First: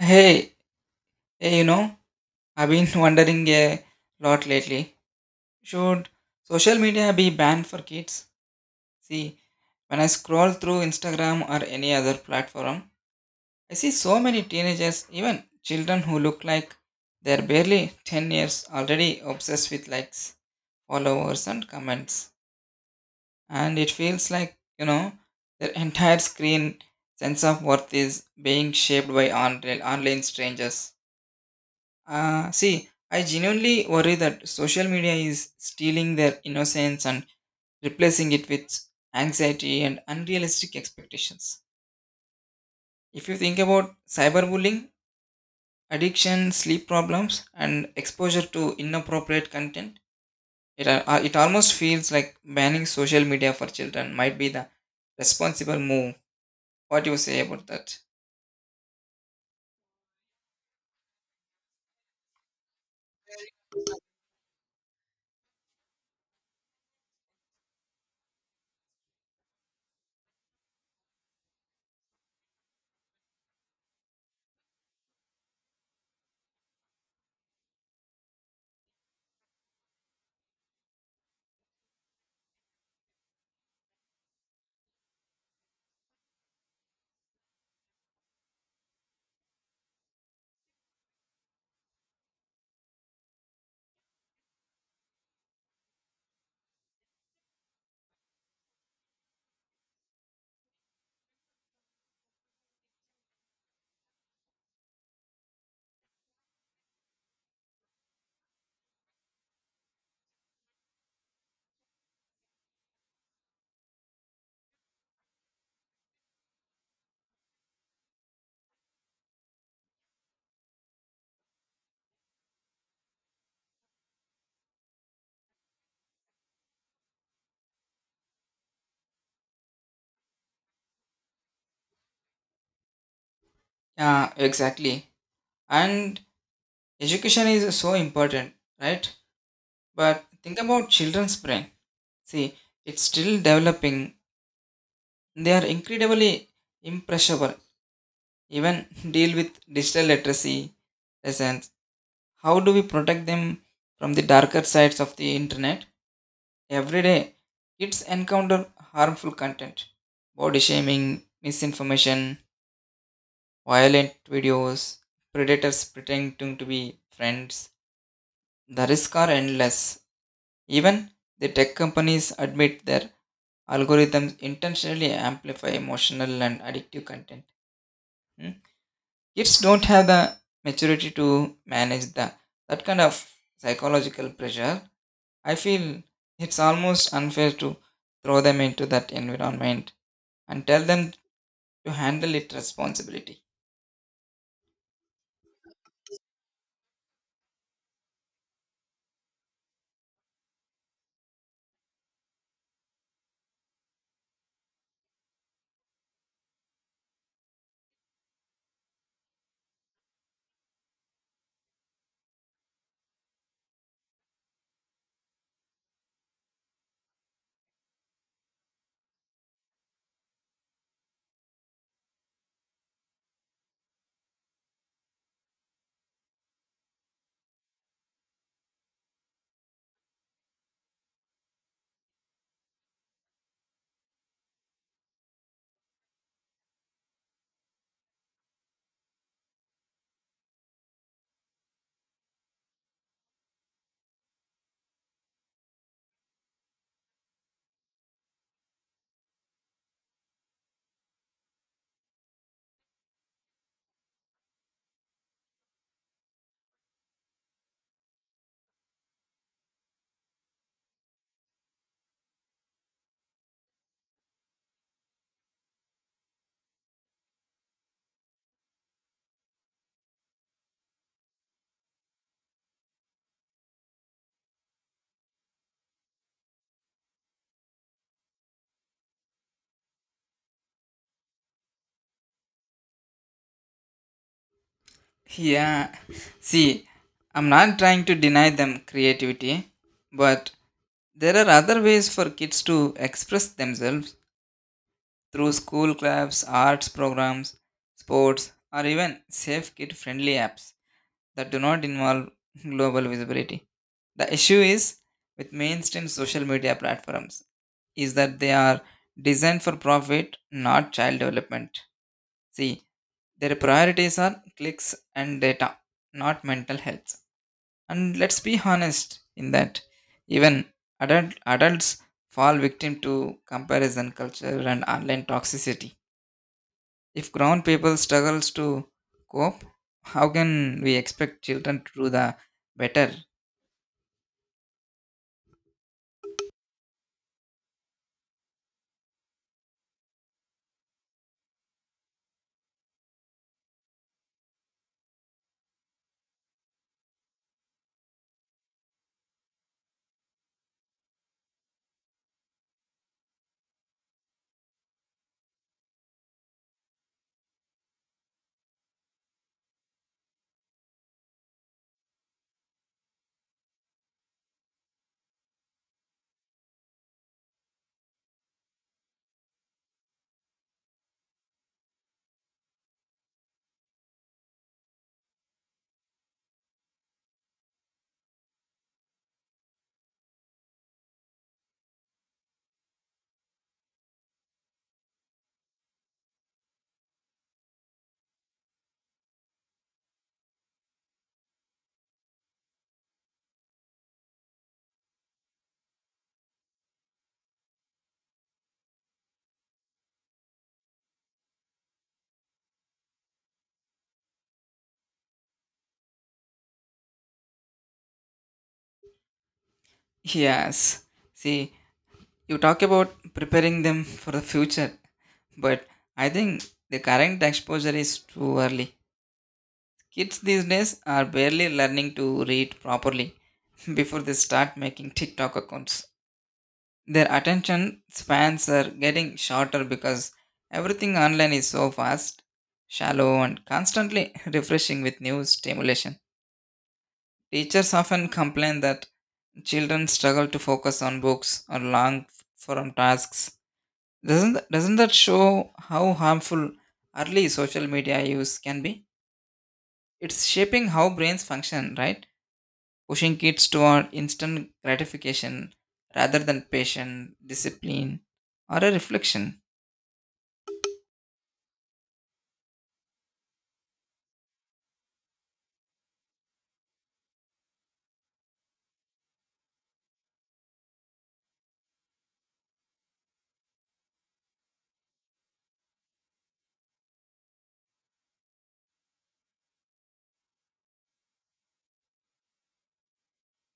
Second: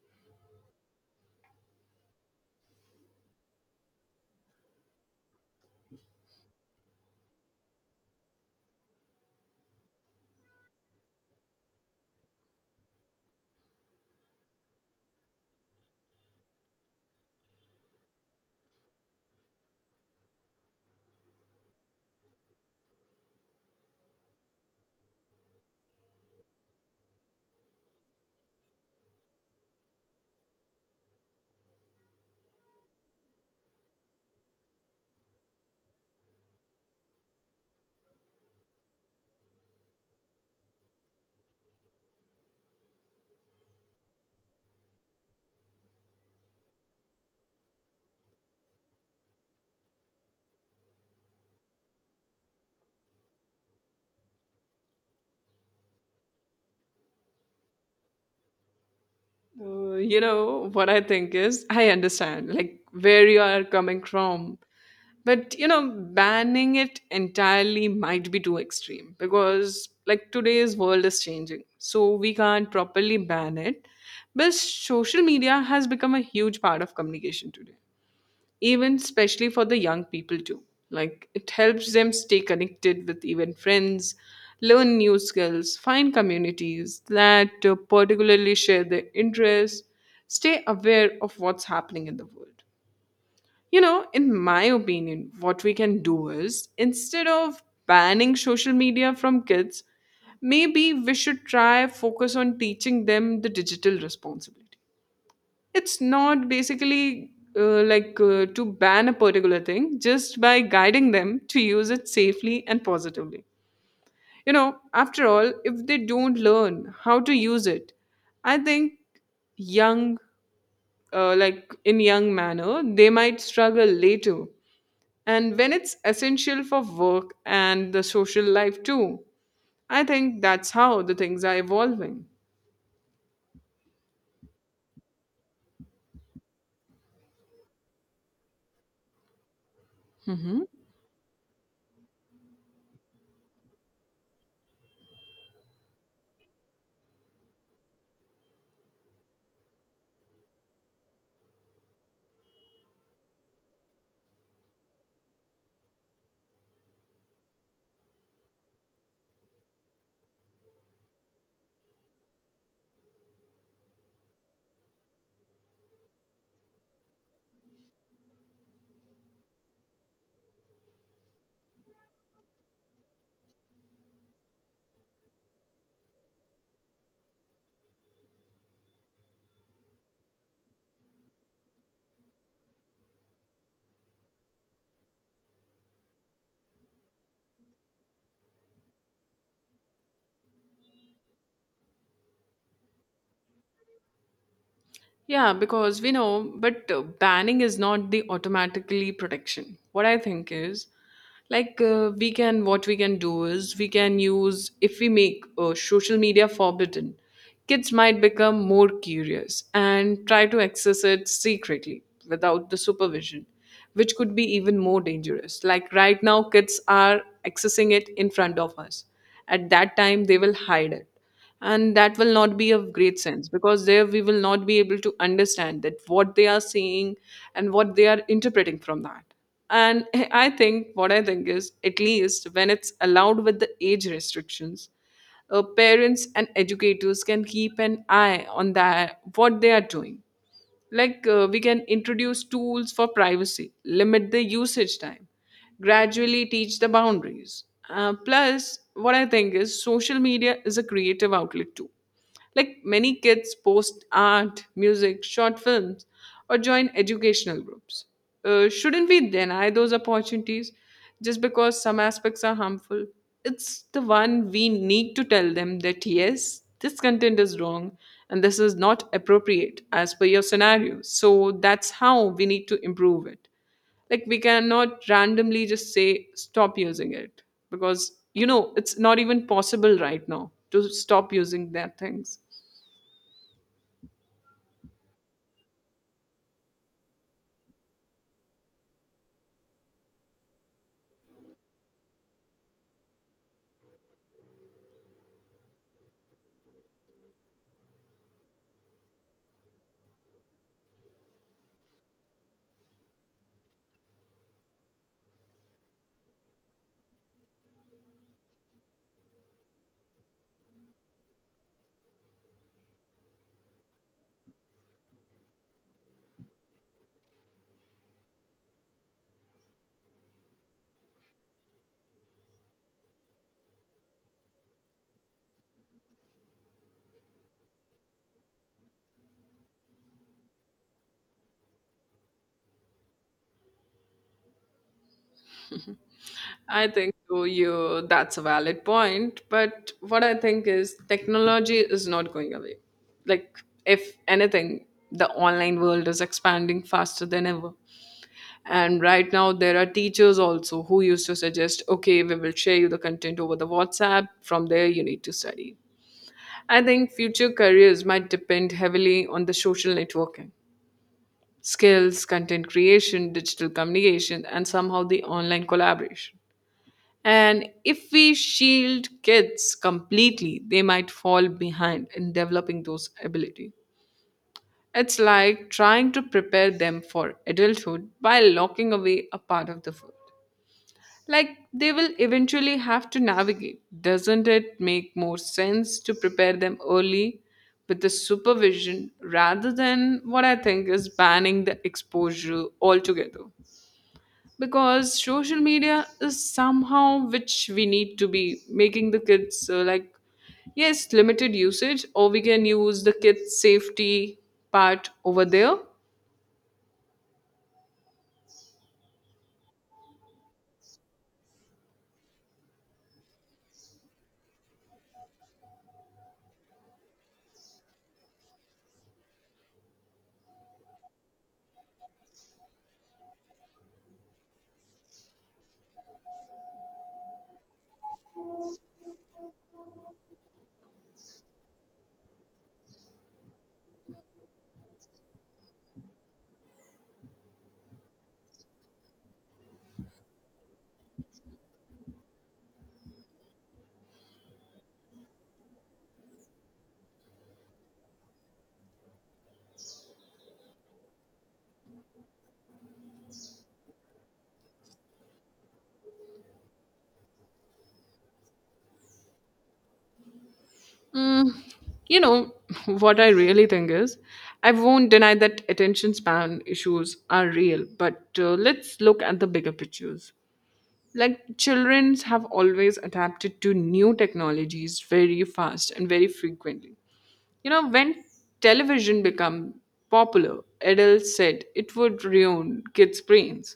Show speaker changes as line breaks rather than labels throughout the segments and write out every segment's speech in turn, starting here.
Hey, hey, I've been wondering a lot lately. Should social media be banned for kids? See, when I scroll through Instagram or any other platform, I see so many teenagers, even children who look like they're barely 10 years already obsessed with likes, followers, and comments. And it feels like, their entire screen sense of worth is being shaped by online strangers. See, I genuinely worry that social media is stealing their innocence and replacing it with anxiety and unrealistic expectations. If you think about cyberbullying, addiction, sleep problems, and exposure to inappropriate content, it almost feels like banning social media for children might be the responsible move. What do you say about that?
What I think is I understand like where you are coming from but banning it entirely might be too extreme because like today's world is changing, so we can't properly ban it. But social media has become a huge part of communication today, even especially for the young people too. Like, it helps them stay connected with even friends, learn new skills, find communities that particularly share their interests, stay aware of what's happening in the world. You know, in my opinion, what we can do is, instead of banning social media from kids, maybe we should try focus on teaching them the digital responsibility. It's not basically to ban a particular thing, just by guiding them to use it safely and positively. You know, after all, if they don't learn how to use it, I think young, like in young manner, they might struggle later. And when it's essential for work and the social life too, I think that's how the things are evolving.
Yeah, exactly. And education is so important, right? But think about children's brain. See, it's still developing. They are incredibly impressionable. Even deal with digital literacy lessons. How do we protect them from the darker sides of the internet? Every day, kids encounter harmful content, body shaming, misinformation, violent videos, predators pretending to be friends. The risks are endless. Even the tech companies admit their algorithms intentionally amplify emotional and addictive content. Mm. Kids don't have the maturity to manage the that kind of psychological pressure. I feel it's almost unfair to throw them into that environment and tell them to handle it responsibility.
Yeah, because we know, but banning is not the automatically protection. What I think is, like, what we can do is, if we make social media forbidden, kids might become more curious and try to access it secretly without the supervision, which could be even more dangerous. Like, right now, kids are accessing it in front of us. At that time, they will hide it, and that will not be of great sense, because there we will not be able to understand that what they are seeing and what they are interpreting from that. And I think is, at least when it's allowed with the age restrictions, parents and educators can keep an eye on that what they are doing. Like, we can introduce tools for privacy, limit the usage time, gradually teach the boundaries. Plus, what I think is social media is a creative outlet too. Like, many kids post art, music, short films, or join educational groups. Shouldn't we deny those opportunities just because some aspects are harmful? It's the one we need to tell them that yes, this content is wrong and this is not appropriate as per your scenario. So that's how we need to improve it. Like, we cannot randomly just say stop using it, because you know it's not even possible right now to stop using that things.
Yeah. See, I'm not trying to deny them creativity, but there are other ways for kids to express themselves through school clubs, arts programs, sports, or even safe kid friendly apps that do not involve global visibility. The issue is with mainstream social media platforms is that they are designed for profit, not child development. See, their priorities are clicks and data, not mental health. And let's be honest in that even adults fall victim to comparison culture and online toxicity. If grown people struggles to cope, how can we expect children to do the better?
I think so, you that's a valid point, but what I think is technology is not going away. Like, if anything, the online world is expanding faster than ever. And right now there are teachers also who used to suggest, okay, we will share you the content over the WhatsApp. From there you need to study. I think future careers might depend heavily on the social networking, skills, content creation, digital communication, and somehow the online collaboration. And if we shield kids completely, they might fall behind in developing those abilities. It's like trying to prepare them for adulthood by locking away a part of the world. Like, they will eventually have to navigate. Doesn't it make more sense to prepare them early with the supervision rather than what I think is banning the exposure altogether? Because social media is somehow which we need to be making the kids like, yes, limited usage, or we can use the kids safety part over there.
Yes. See, you talk about preparing them for the future, but I think the current exposure is too early. Kids these days are barely learning to read properly before they start making TikTok accounts. Their attention spans are getting shorter because everything online is so fast, shallow, and constantly refreshing with new stimulation. Teachers often complain that children struggle to focus on books or long form tasks. Doesn't that show how harmful early social media use can be? It's shaping how brains function, right? Pushing kids toward instant gratification rather than patient discipline, or a reflection.
Mm, you know, what I really think is, I won't deny that attention span issues are real, but let's look at the bigger pictures. Like, children have always adapted to new technologies very fast and very frequently. You know, when television became popular, adults said it would ruin kids' brains.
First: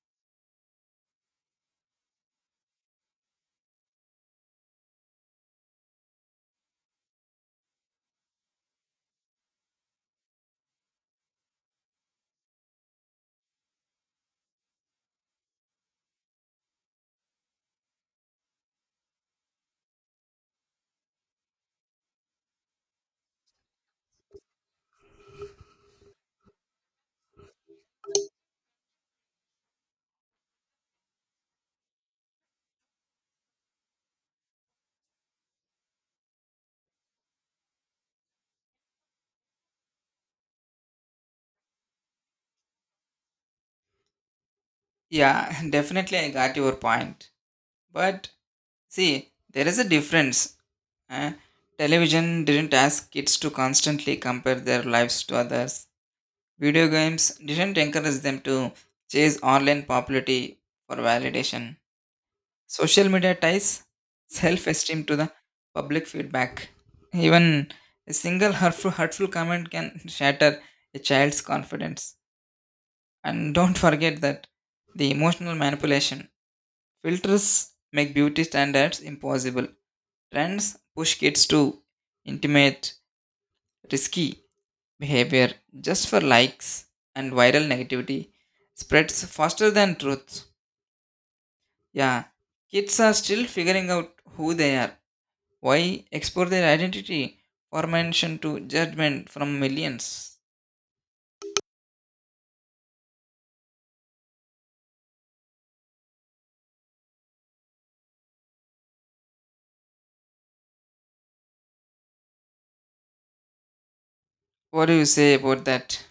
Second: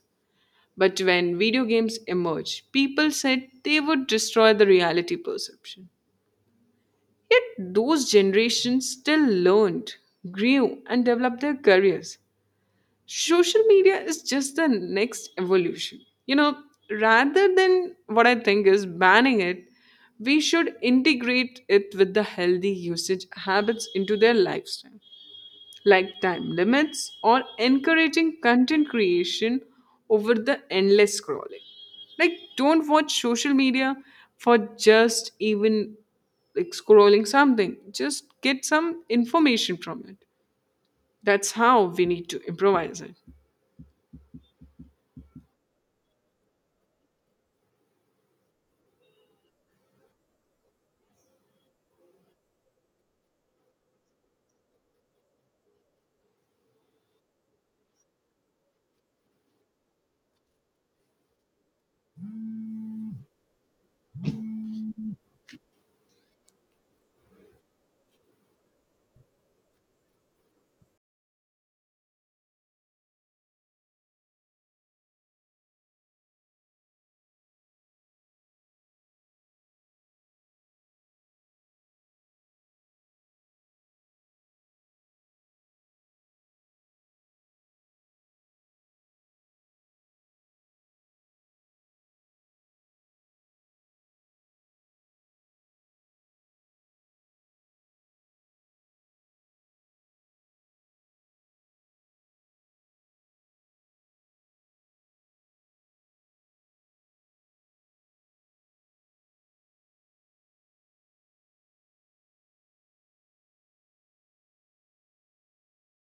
But when video games emerged, people said they would destroy the reality perception. Yet those generations still learned, grew, and developed their careers. Social media is just the next evolution. You know, rather than what I think is banning it, we should integrate it with the healthy usage habits into their lifestyle, like time limits or encouraging content creation over the endless scrolling. Like, don't watch social media for just even like scrolling something, just get some information from it. That's how we need to improvise it.
Yeah, definitely I got your point. But see, there is a difference. Eh? Television didn't ask kids to constantly compare their lives to others. Video games didn't encourage them to chase online popularity for validation. Social media ties self esteem to the public feedback. Even a single hurtful comment can shatter a child's confidence. And don't forget that the emotional manipulation. Filters make beauty standards impossible. Trends push kids to intimate, risky behavior just for likes, and viral negativity spreads faster than truth. Yeah, kids are still figuring out who they are. Why export their identity or mention to judgment from millions? What do you say about that?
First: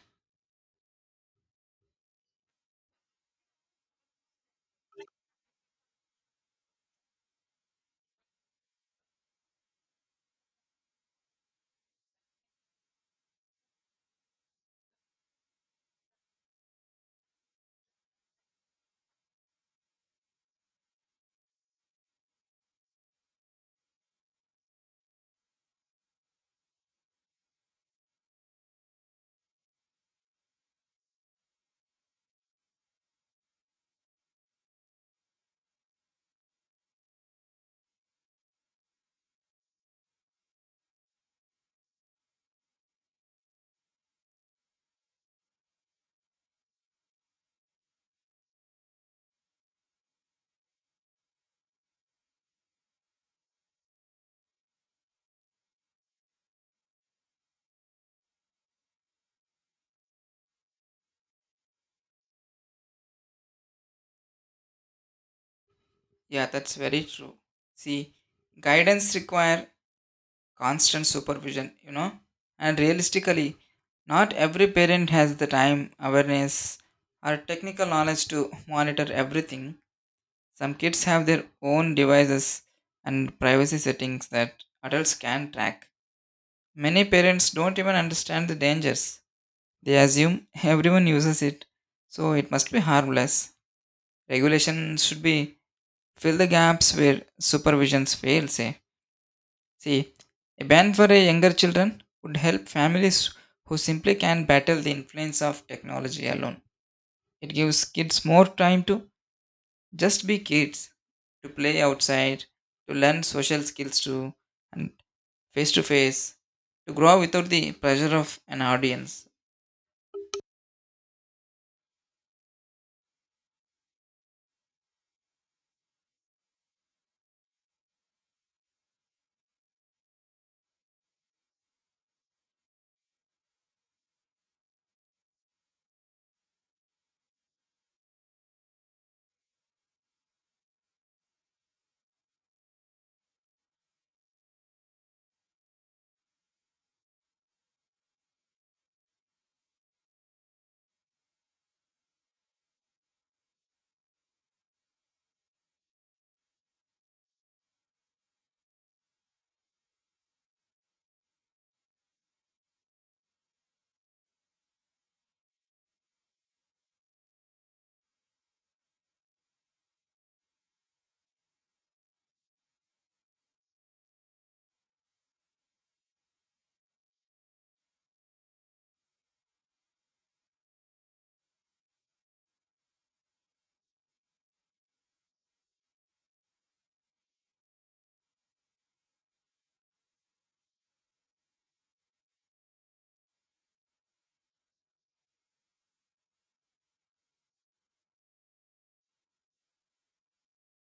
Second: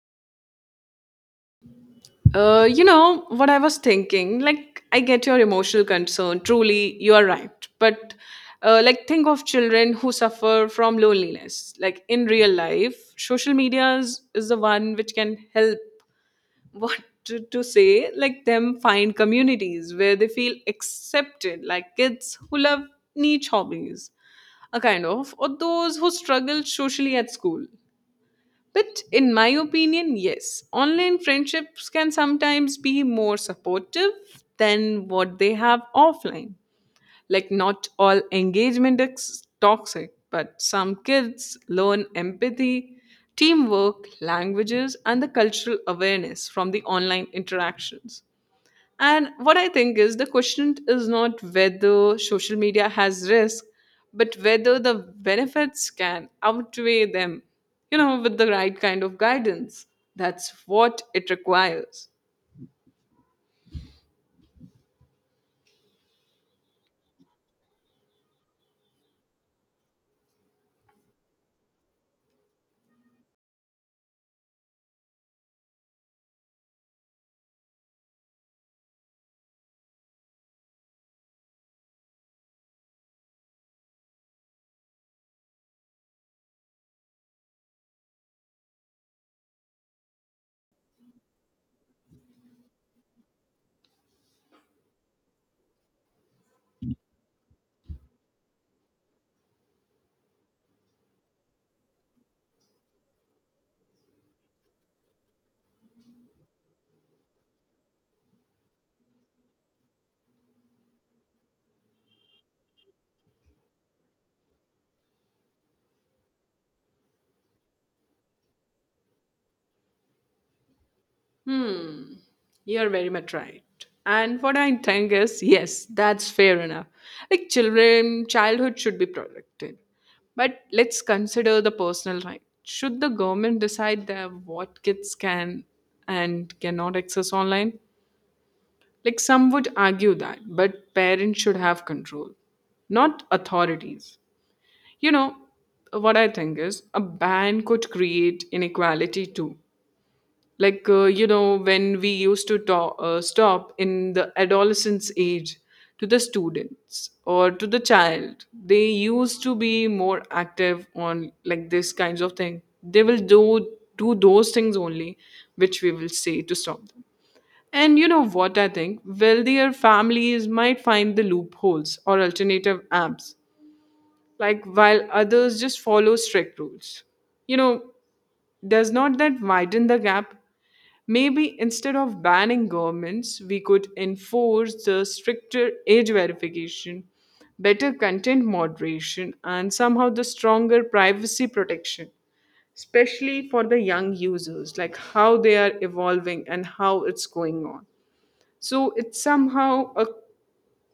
You know what I was thinking. Like, I get your emotional concern. Truly, you are right. But, like, think of children who suffer from loneliness. Like in real life, social media is the one which can help. What to say? Like them find communities where they feel accepted. Like kids who love niche hobbies, a kind of, or those who struggle socially at school. But in my opinion, yes, online friendships can sometimes be more supportive than what they have offline. Like, not all engagement is toxic, but some kids learn empathy, teamwork, languages, and the cultural awareness from the online interactions. And what I think is the question is not whether social media has risk, but whether the benefits can outweigh them, you know, with the right kind of guidance. That's what it requires.
Yeah, that's very true. See, guidance require constant supervision, you know. And realistically, not every parent has the time, awareness, or technical knowledge to monitor everything. Some kids have their own devices and privacy settings that adults can track. Many parents don't even understand the dangers. They assume everyone uses it, so it must be harmless. Regulation should be fill the gaps where supervisions fails. Eh? See, a ban for a younger children would help families who simply can't battle the influence of technology alone. It gives kids more time to just be kids, to play outside, to learn social skills too, and face to face, to grow without the pressure of an audience.
Hmm, you're very much right. And what I think is, yes, that's fair enough. Like children, childhood should be protected. But let's consider the personal right. Should the government decide that what kids can and cannot access online? Like, some would argue that, but parents should have control, not authorities. You know, what I think is a ban could create inequality too. Like, when we used to talk, stop in the adolescence age to the students or to the child, they used to be more active on like this kinds of thing. They will do those things only which we will say to stop them. And you know what I think? Wealthier families might find the loopholes or alternative apps, like while others just follow strict rules. You know, does not that widen the gap? Maybe instead of banning governments, we could enforce the stricter age verification, better content moderation, and somehow the stronger privacy protection, especially for the young users, like how they are evolving and how it's going on. So it's somehow a,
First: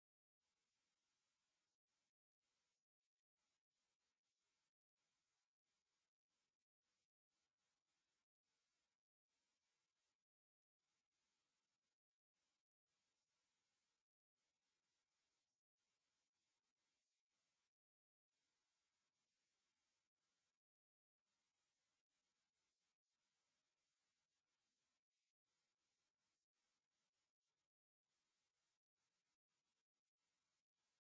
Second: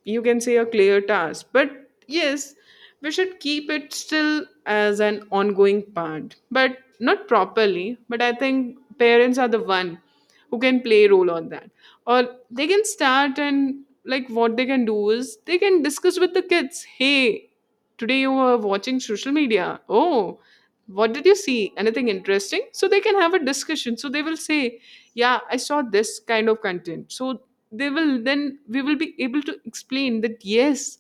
you can say, a clear task, but yes, we should keep it still as an ongoing part, but not properly. But I think parents are the one who can play a role on that, or they can start. And like, what they can do is, they can discuss with the kids. Hey, today you were watching social media. Oh, what did you see? Anything interesting? So they can have a discussion. So they will say, yeah, I saw this kind of content. So they will then we will be able to explain that yes,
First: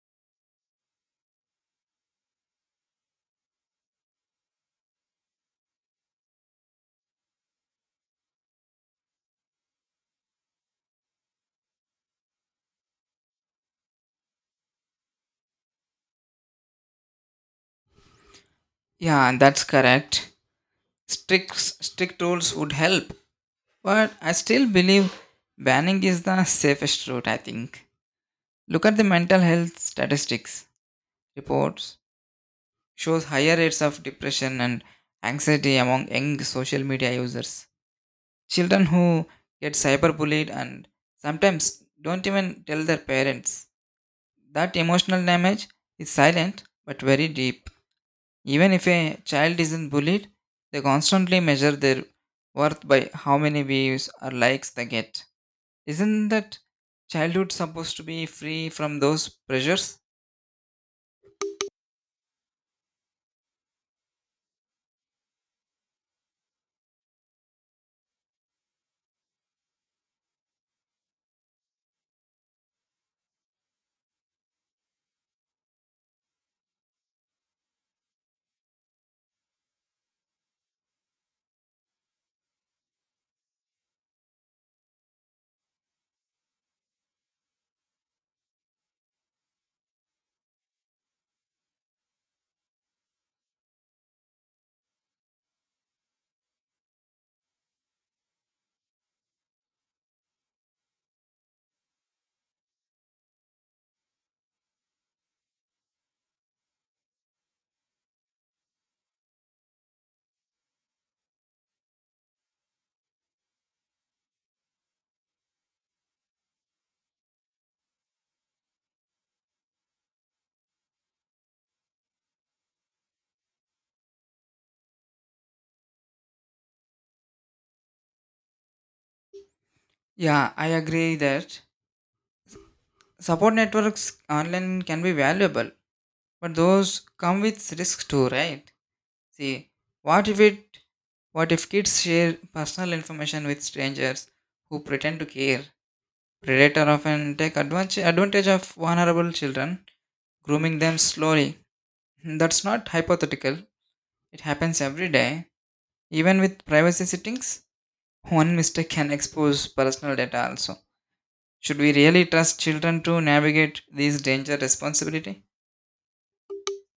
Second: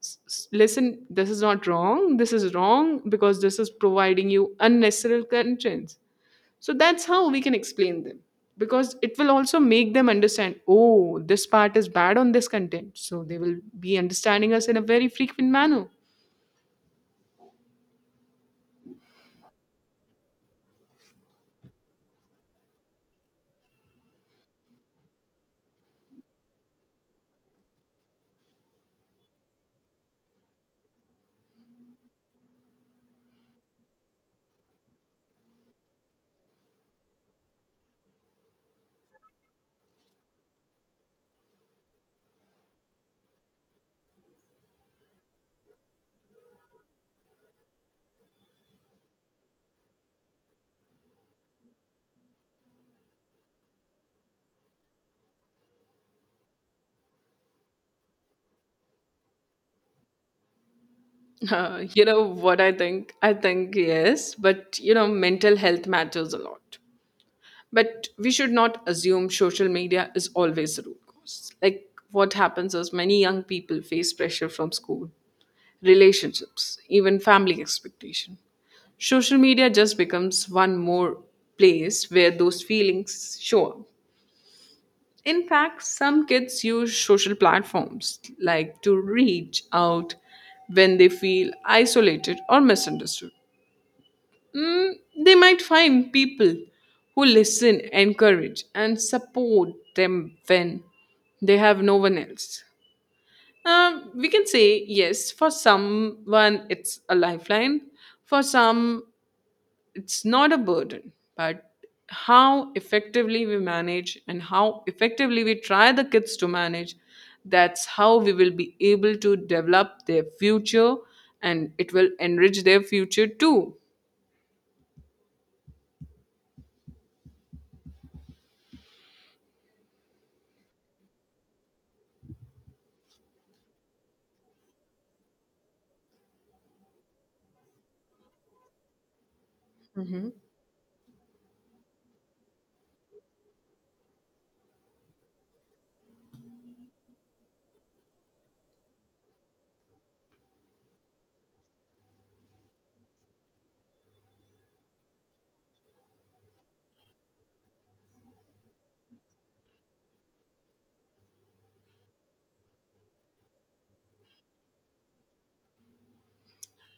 listen, this is not wrong. This is wrong because this is providing you unnecessary contents. So that's how we can explain them, because it will also make them understand oh this part is bad on this content, so they will be understanding us in a very frequent manner.
Yeah, and that's correct. Strict strict rules would help, but I still believe banning is the safest route, I think. Look at the mental health statistics reports shows higher rates of depression and anxiety among young social media users. Children who get cyberbullied and sometimes don't even tell their parents. That emotional damage is silent but very deep. Even if a child isn't bullied, they constantly measure their worth by how many views or likes they get. Isn't that childhood supposed to be free from those pressures?
You know what I think? I think yes, but you know, mental health matters a lot. But we should not assume social media is always the root cause. Like, what happens is many young people face pressure from school, relationships, even family expectation. Social media just becomes one more place where those feelings show up. In fact, some kids use social platforms like to reach out when they feel isolated or misunderstood. Mm, they might find people who listen, encourage, and support them when they have no one else. We can say yes, for someone it's a lifeline, for some it's not a burden, but how effectively we manage and how effectively we try the kids to manage, that's how we will be able to develop their future, and it will enrich their future too.
Yeah, I agree that support networks online can be valuable. But those come with risks too, right? See, what if it what if kids share personal information with strangers who pretend to care? Predator often take advantage of vulnerable children, grooming them slowly. That's not hypothetical. It happens every day. Even with privacy settings, one mistake can expose personal data also. Should we really trust children to navigate these danger responsibility?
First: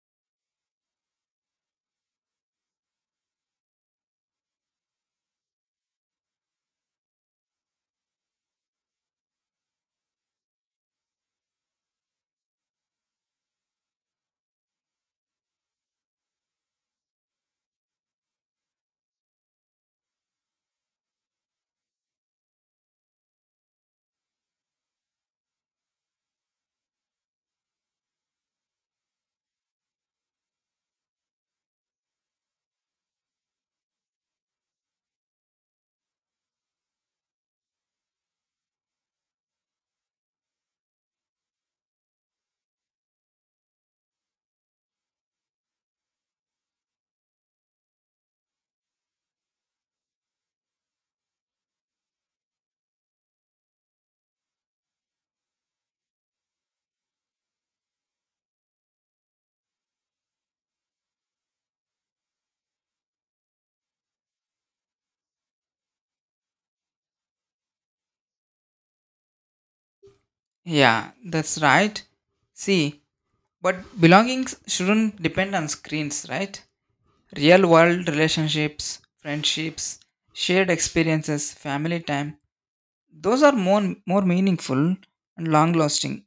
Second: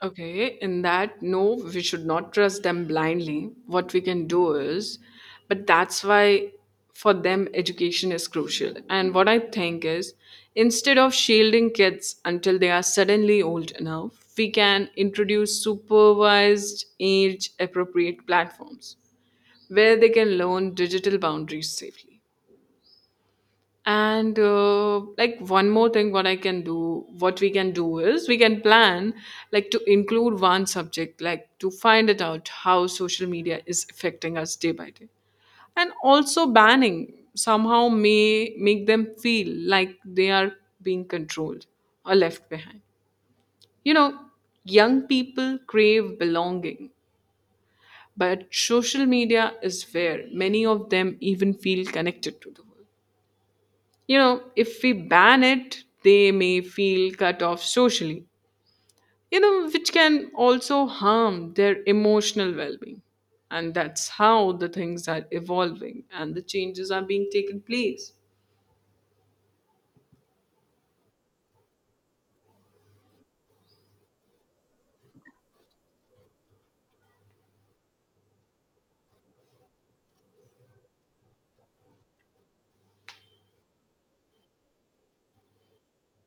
Okay, in that, no, we should not trust them blindly. What we can do is, but that's why for them education is crucial. And what I think is, instead of shielding kids until they are suddenly old enough, we can introduce supervised age appropriate platforms where they can learn digital boundaries safely. And like, one more thing, what we can do is, we can plan like to include one subject, like to find it out how social media is affecting us day by day. And also banning somehow may make them feel like they are being controlled or left behind. You know, young people crave belonging, but social media is where many of them even feel connected to the world. You know, if we ban it, they may feel cut off socially, you know, which can also harm their emotional well being. And that's how the things are evolving and the changes are being taken place.
Yeah, that's right. See, but belongings shouldn't depend on screens, right? Real world relationships, friendships, shared experiences, family time, those are more meaningful and long lasting.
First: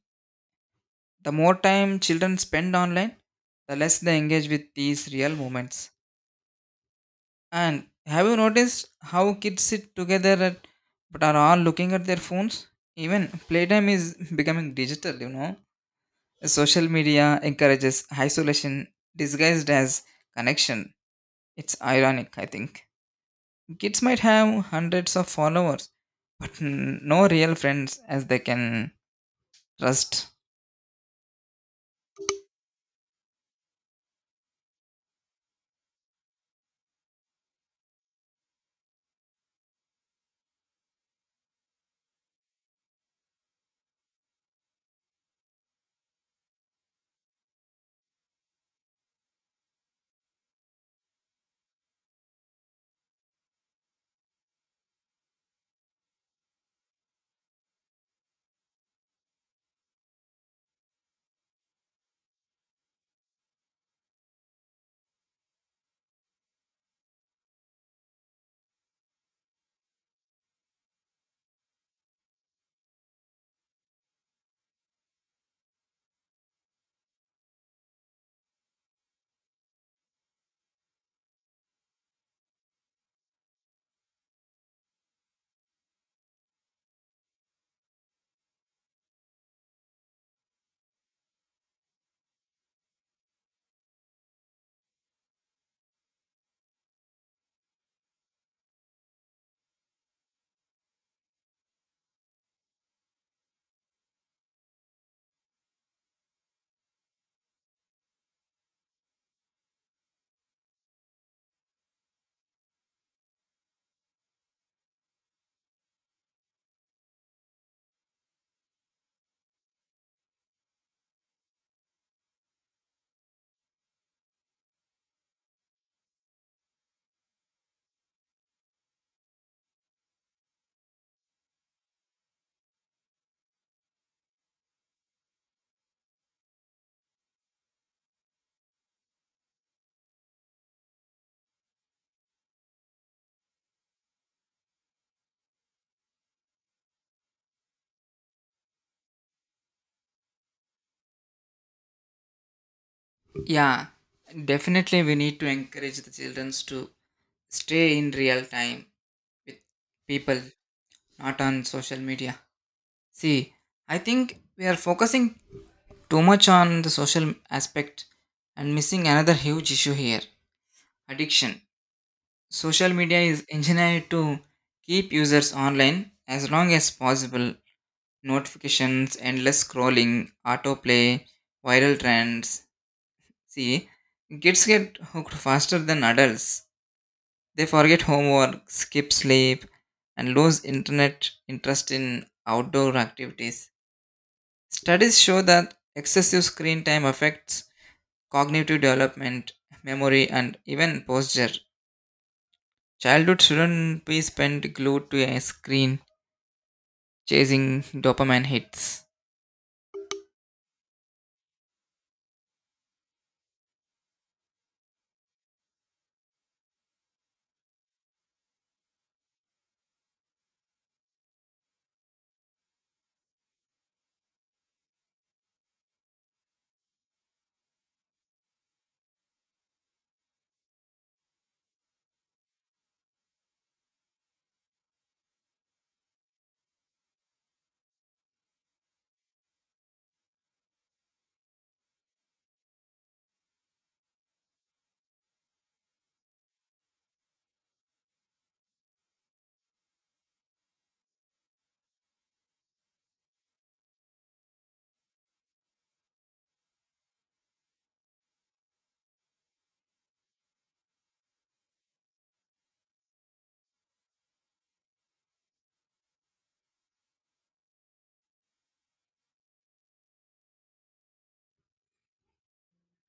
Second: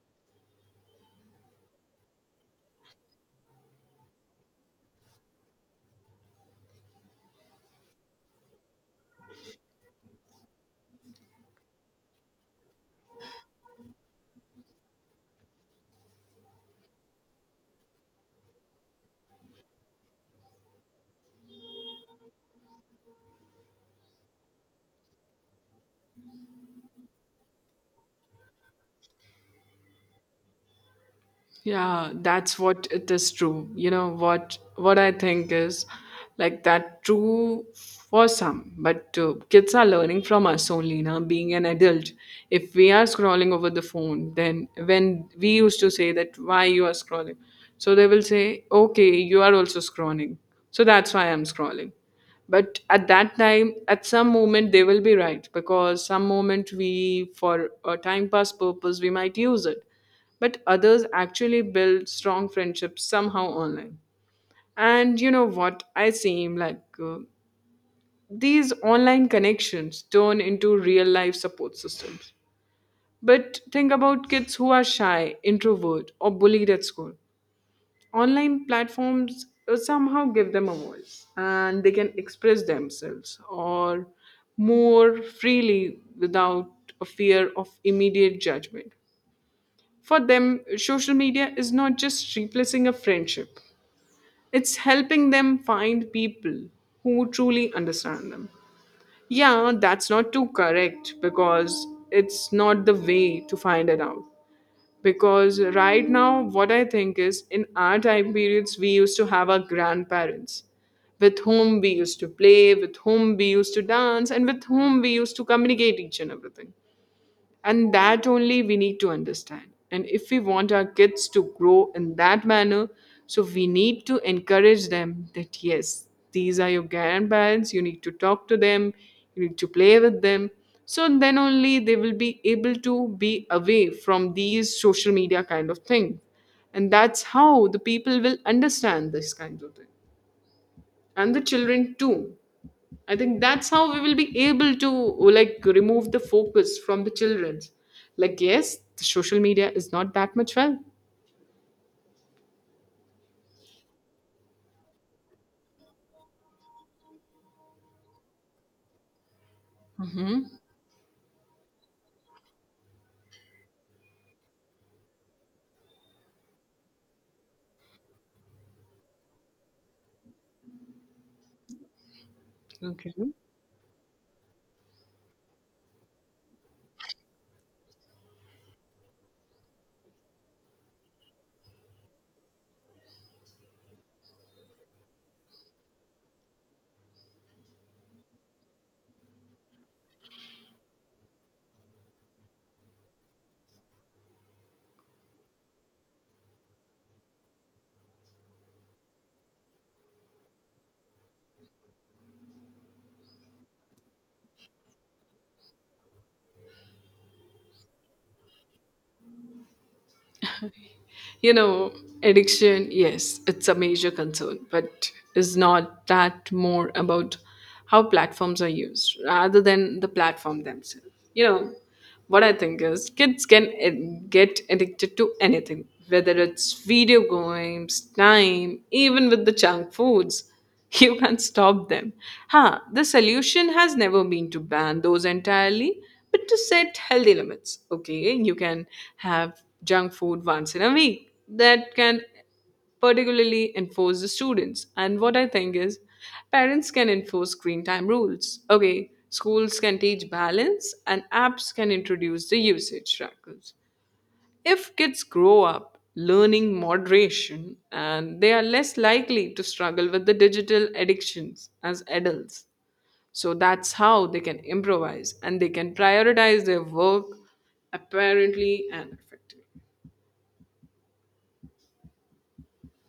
The more time children spend online, the less they engage with these real moments. And have you noticed how kids sit together at, but are all looking at their phones? Even playtime is becoming digital, you know. Social media encourages isolation disguised as connection. It's ironic, I think. Kids might have hundreds of followers, but no real friends as they can trust.
Yeah, that's what it is true. You know what I think is like that true for some, but kids are learning from us only now. Being an adult, if we are scrolling over the phone, then when we used to say that why you are scrolling, so they will say, okay, you are also scrolling, so that's why I'm scrolling. But at that time, at some moment, they will be right because some moment we, for a time pass purpose, we might use it but others actually build strong friendships somehow online and you know what I seem like these online connections turn into real life support systems but think about kids who are shy introvert or bullied at school online platforms somehow give them a voice and they can express themselves or more freely without a fear of immediate judgment. For them, social media is not just replacing a friendship, it's helping them find people who truly understand them. Yeah, that's not too correct because it's not the way to find it out. Because right now, what I think is in our time periods, we used to have our grandparents with whom we used to play, with whom we used to dance, and with whom we used to communicate each and everything. And that only we need to understand. And if we want our kids to grow in that manner, so we need to encourage them that yes, these are your grandparents, you need to talk to them, you need to play with them. So then only they will be able to be away from these social media kind of thing. And that's how the people will understand this kind of thing. And the children too. I think that's how we will be able to like remove the focus from the children's. Like, yes, the social media is not that much well.
Yeah, definitely we need to encourage the children to stay in real time with people,
Mhm.
not on social media. See, I think we are focusing too much on the social aspect and missing another huge issue here addiction. Social
Okay.
media is engineered to keep users online as long as possible notifications, endless scrolling, autoplay, viral trends. See, kids get hooked faster than adults. They forget homework, skip sleep, and lose internet interest in outdoor activities. Studies show that excessive screen time affects cognitive development, memory, and even posture. Childhood shouldn't be spent glued to a screen chasing dopamine hits.
You know, addiction, yes, it's a major concern, but is not that more about how platforms are used rather than the platform themselves. You know, what I think is kids can get addicted to anything, whether it's video games, time, even with the junk foods. You can't stop them. Huh, the solution has never been to ban those entirely, but to set healthy limits. Okay, you can have junk food once in a week. That can particularly enforce the students. And what I think is, parents can enforce screen time rules. Okay, schools can teach balance, and apps can introduce the usage trackers. If kids grow up learning moderation, and they are less likely to struggle with the digital addictions as adults. So that's how they can improvise and they can prioritize their work apparently and effectively.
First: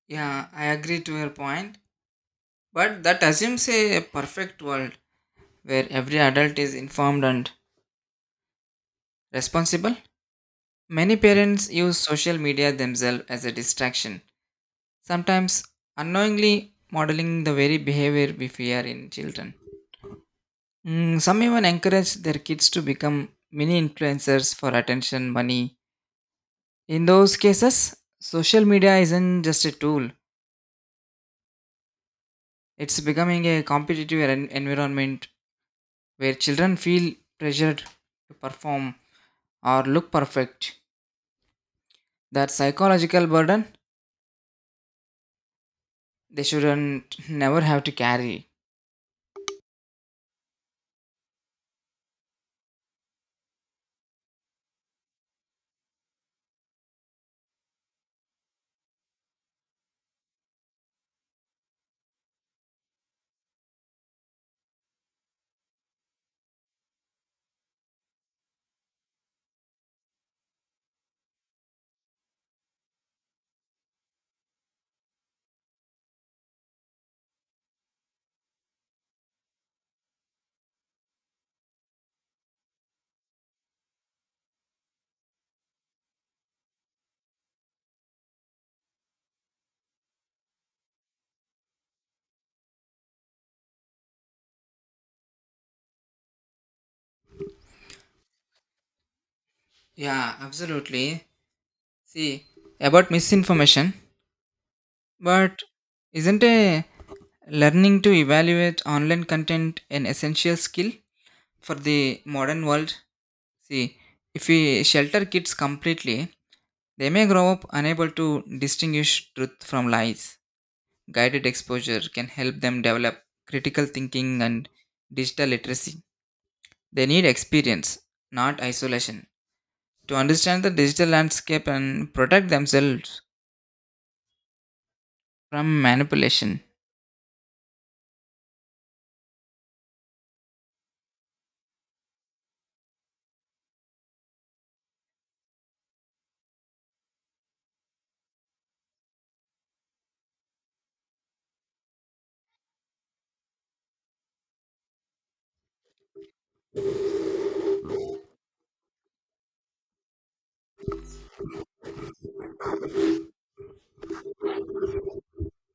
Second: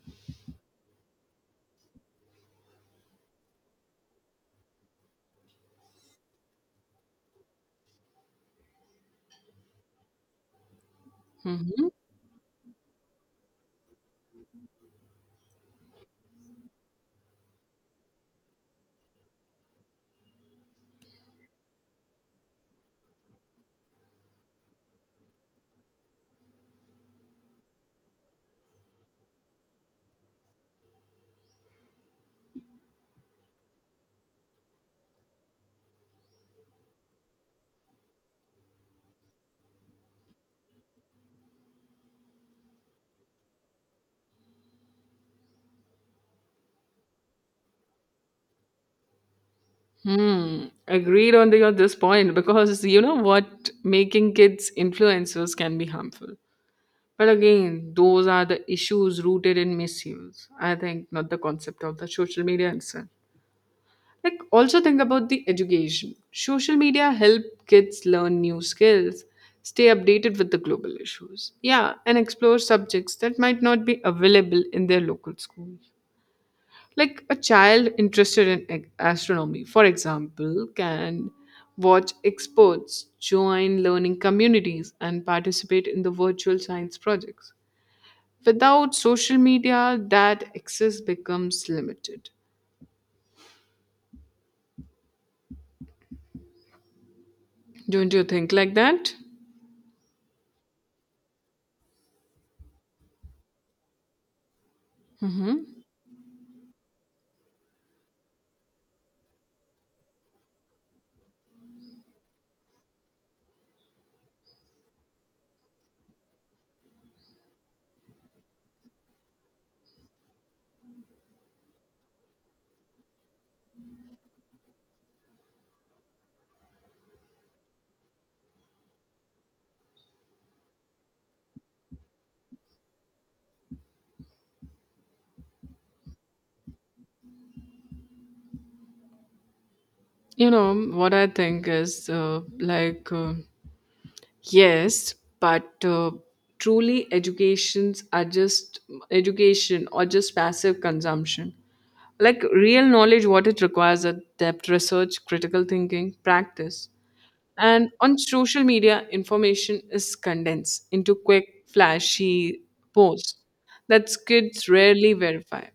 Yeah, I agree to your point. But that assumes a perfect world where every adult is informed and responsible. Many parents
Mhm.
use social media themselves as a distraction, sometimes unknowingly modeling the very behavior we fear in children. Mm, some even encourage their kids to become mini influencers for attention, money. In those cases, social media isn't just a tool, it's becoming a competitive environment where children feel pressured to perform or look perfect. That psychological burden they shouldn't never have to carry.
Hmm. Agreed on the, on this point because you know what, making kids influencers can be harmful. But again, those are the issues rooted in misuse. I think not the concept of the social media itself. Like also think about the education. Social media help kids learn new skills, stay updated with the global issues. Yeah, and explore subjects that might not be available in their local schools. Like a child interested in astronomy, for example, can watch experts, join learning communities, and participate in the virtual science projects. Without social media, that access becomes limited. Don't you think like that?
Yeah, absolutely. See, about misinformation, but
Mhm.
isn't a learning to evaluate online content an essential skill for the modern world? See, if we shelter kids completely, they may grow up unable to distinguish truth from lies. Guided exposure can help them develop critical thinking and digital literacy. They need experience, not isolation, to understand the digital landscape and protect themselves from manipulation.
You know, what I think is yes, but truly educations are just education or just passive consumption. Like real knowledge, what it requires are depth research, critical thinking, practice. And on social media, information is condensed into quick, flashy posts that kids rarely verify.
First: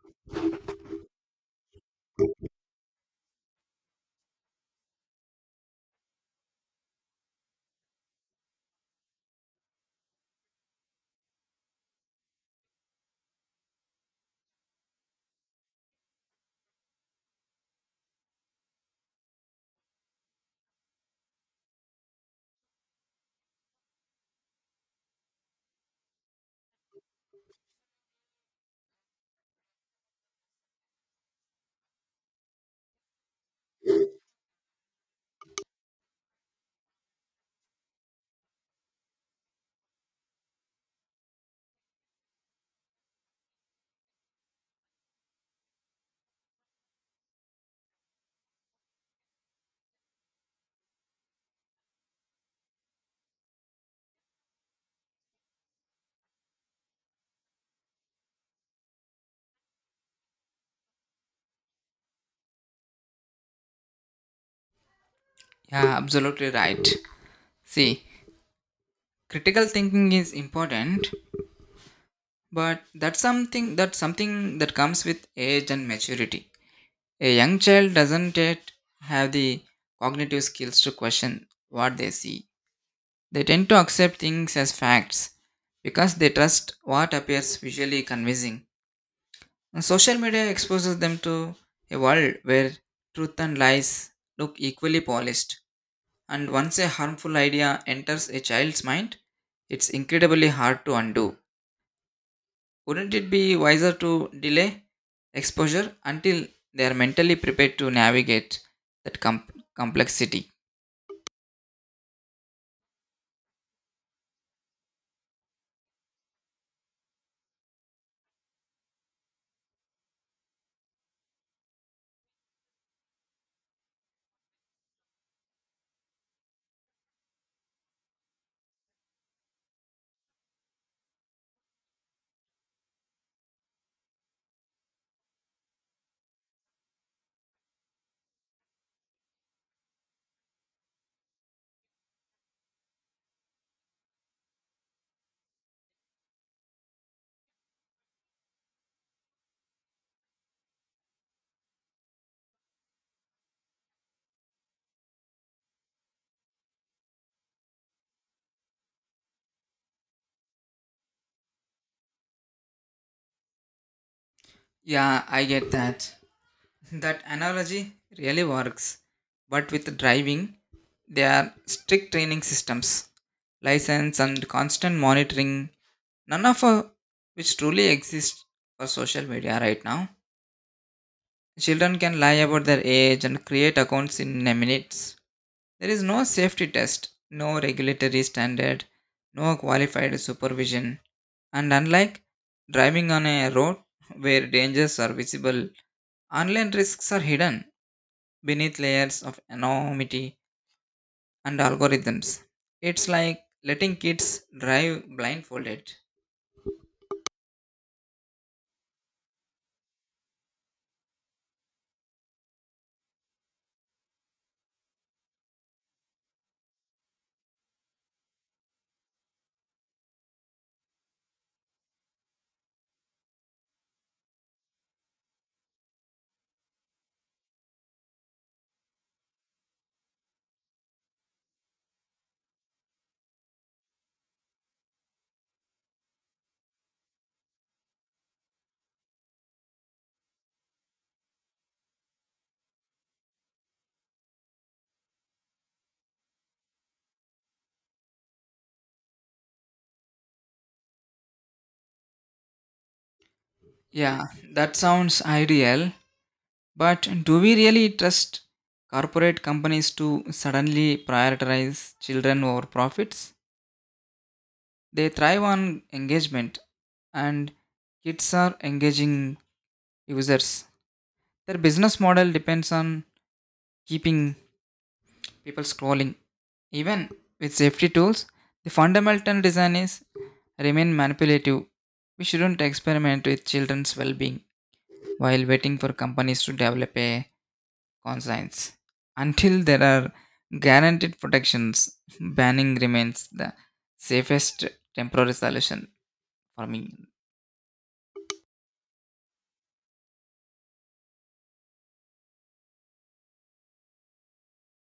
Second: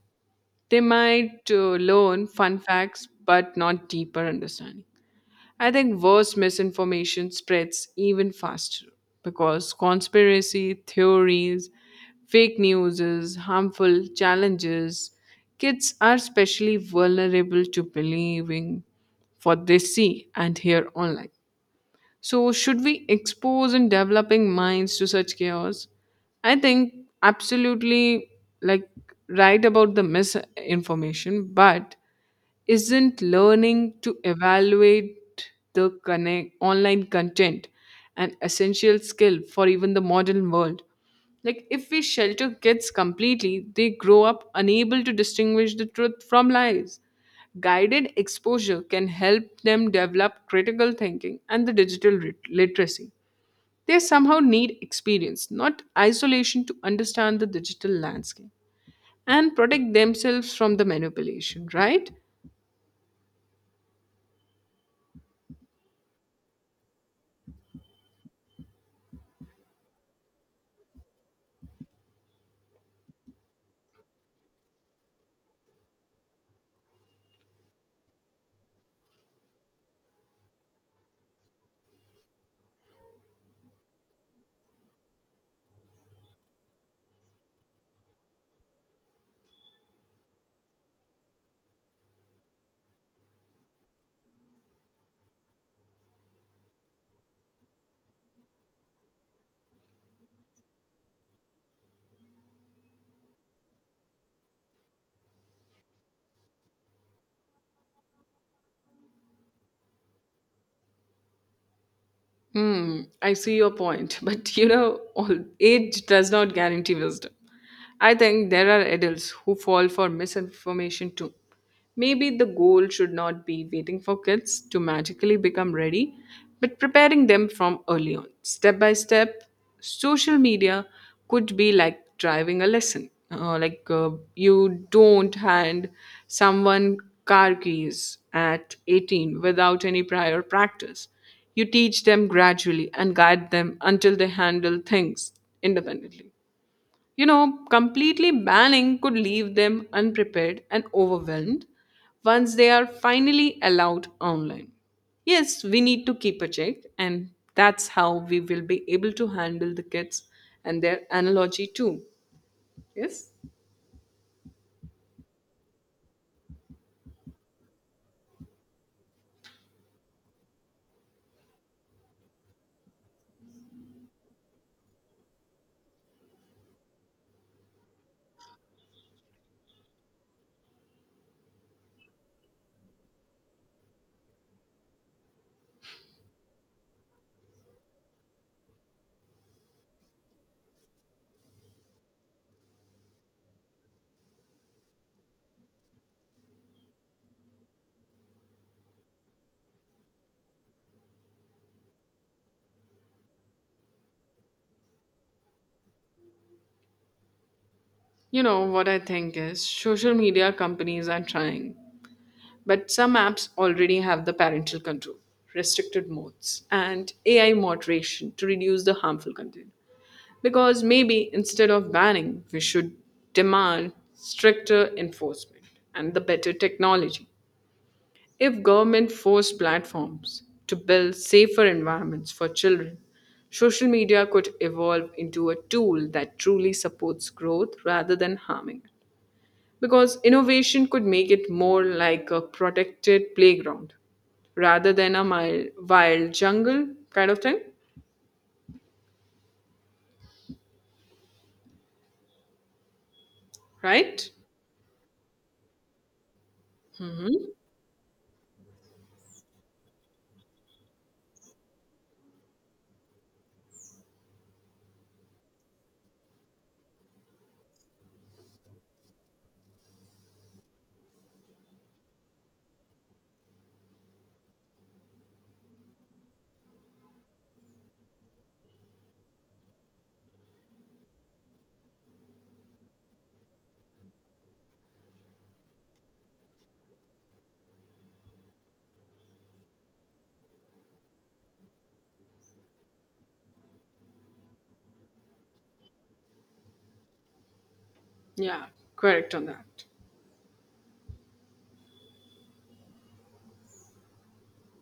They might learn fun facts, but not deeper understanding. I think worse misinformation spreads even faster because conspiracy theories, fake news, harmful challenges, kids are especially vulnerable to believing what they see and hear online. So, should we expose and developing minds to such chaos? I think absolutely, like right about the misinformation, but isn't learning to evaluate the connect, online content an essential skill for even the modern world, like if we shelter kids completely they grow up unable to distinguish the truth from lies. Guided exposure can help them develop critical thinking and the digital literacy. They somehow need experience not isolation to understand the digital landscape and protect themselves from the manipulation, right?
Yeah, absolutely right. See, critical thinking is important, but that's something that comes with age and maturity. A young child doesn't yet have the cognitive skills to question what they see. They tend to accept things as facts because they trust what appears visually convincing. And social media exposes them to a world where truth and lies look equally polished. And once a harmful idea enters a child's mind, it's incredibly hard to undo. Wouldn't it be wiser to delay exposure until they are mentally prepared to navigate that com- complexity?
Hmm, I see your point, but you know, all age does not guarantee wisdom. I think there are adults who fall for misinformation too. Maybe the goal should not be waiting for kids to magically become ready, but preparing them from early on. Step by step, social media could be like driving a lesson. You don't hand someone car keys at 18 without any prior practice. You teach them gradually and guide them until they handle things independently. You know, completely banning could leave them unprepared and overwhelmed once they are finally allowed online. Yes, we need to keep a check, and that's how we will be able to handle the kids and their analogy too. Yes?
Yeah, I get that. That analogy really works. But with driving, there are strict training systems, license, and constant monitoring. None of which truly exists for social media right now. Children can lie about their age and create accounts in minutes. There is no safety test, no regulatory standard, no qualified supervision. And unlike driving on a road where dangers are visible, online risks are hidden beneath layers of anonymity and algorithms. It's like letting kids drive blindfolded.
You know, what I think is social media companies are trying. But some apps already have the parental control, restricted modes, and AI moderation to reduce the harmful content. Because maybe instead of banning, we should demand stricter enforcement and the better technology. If government force platforms to build safer environments for children, social media could evolve into a tool that truly supports growth rather than harming it because innovation could make it more like a protected playground rather than a mild, wild jungle kind of thing,
Yeah,
right?
that sounds ideal. But do
Hmm.
we really trust corporate companies to suddenly prioritize children over profits? They thrive on engagement, and kids are engaging users. Their business model depends on keeping people scrolling. Even with safety tools, the fundamental design is remain manipulative. We shouldn't experiment with children's well-being while waiting for companies to develop a conscience. Until there are guaranteed protections, banning remains the safest temporary solution for me.
Yeah, correct on that.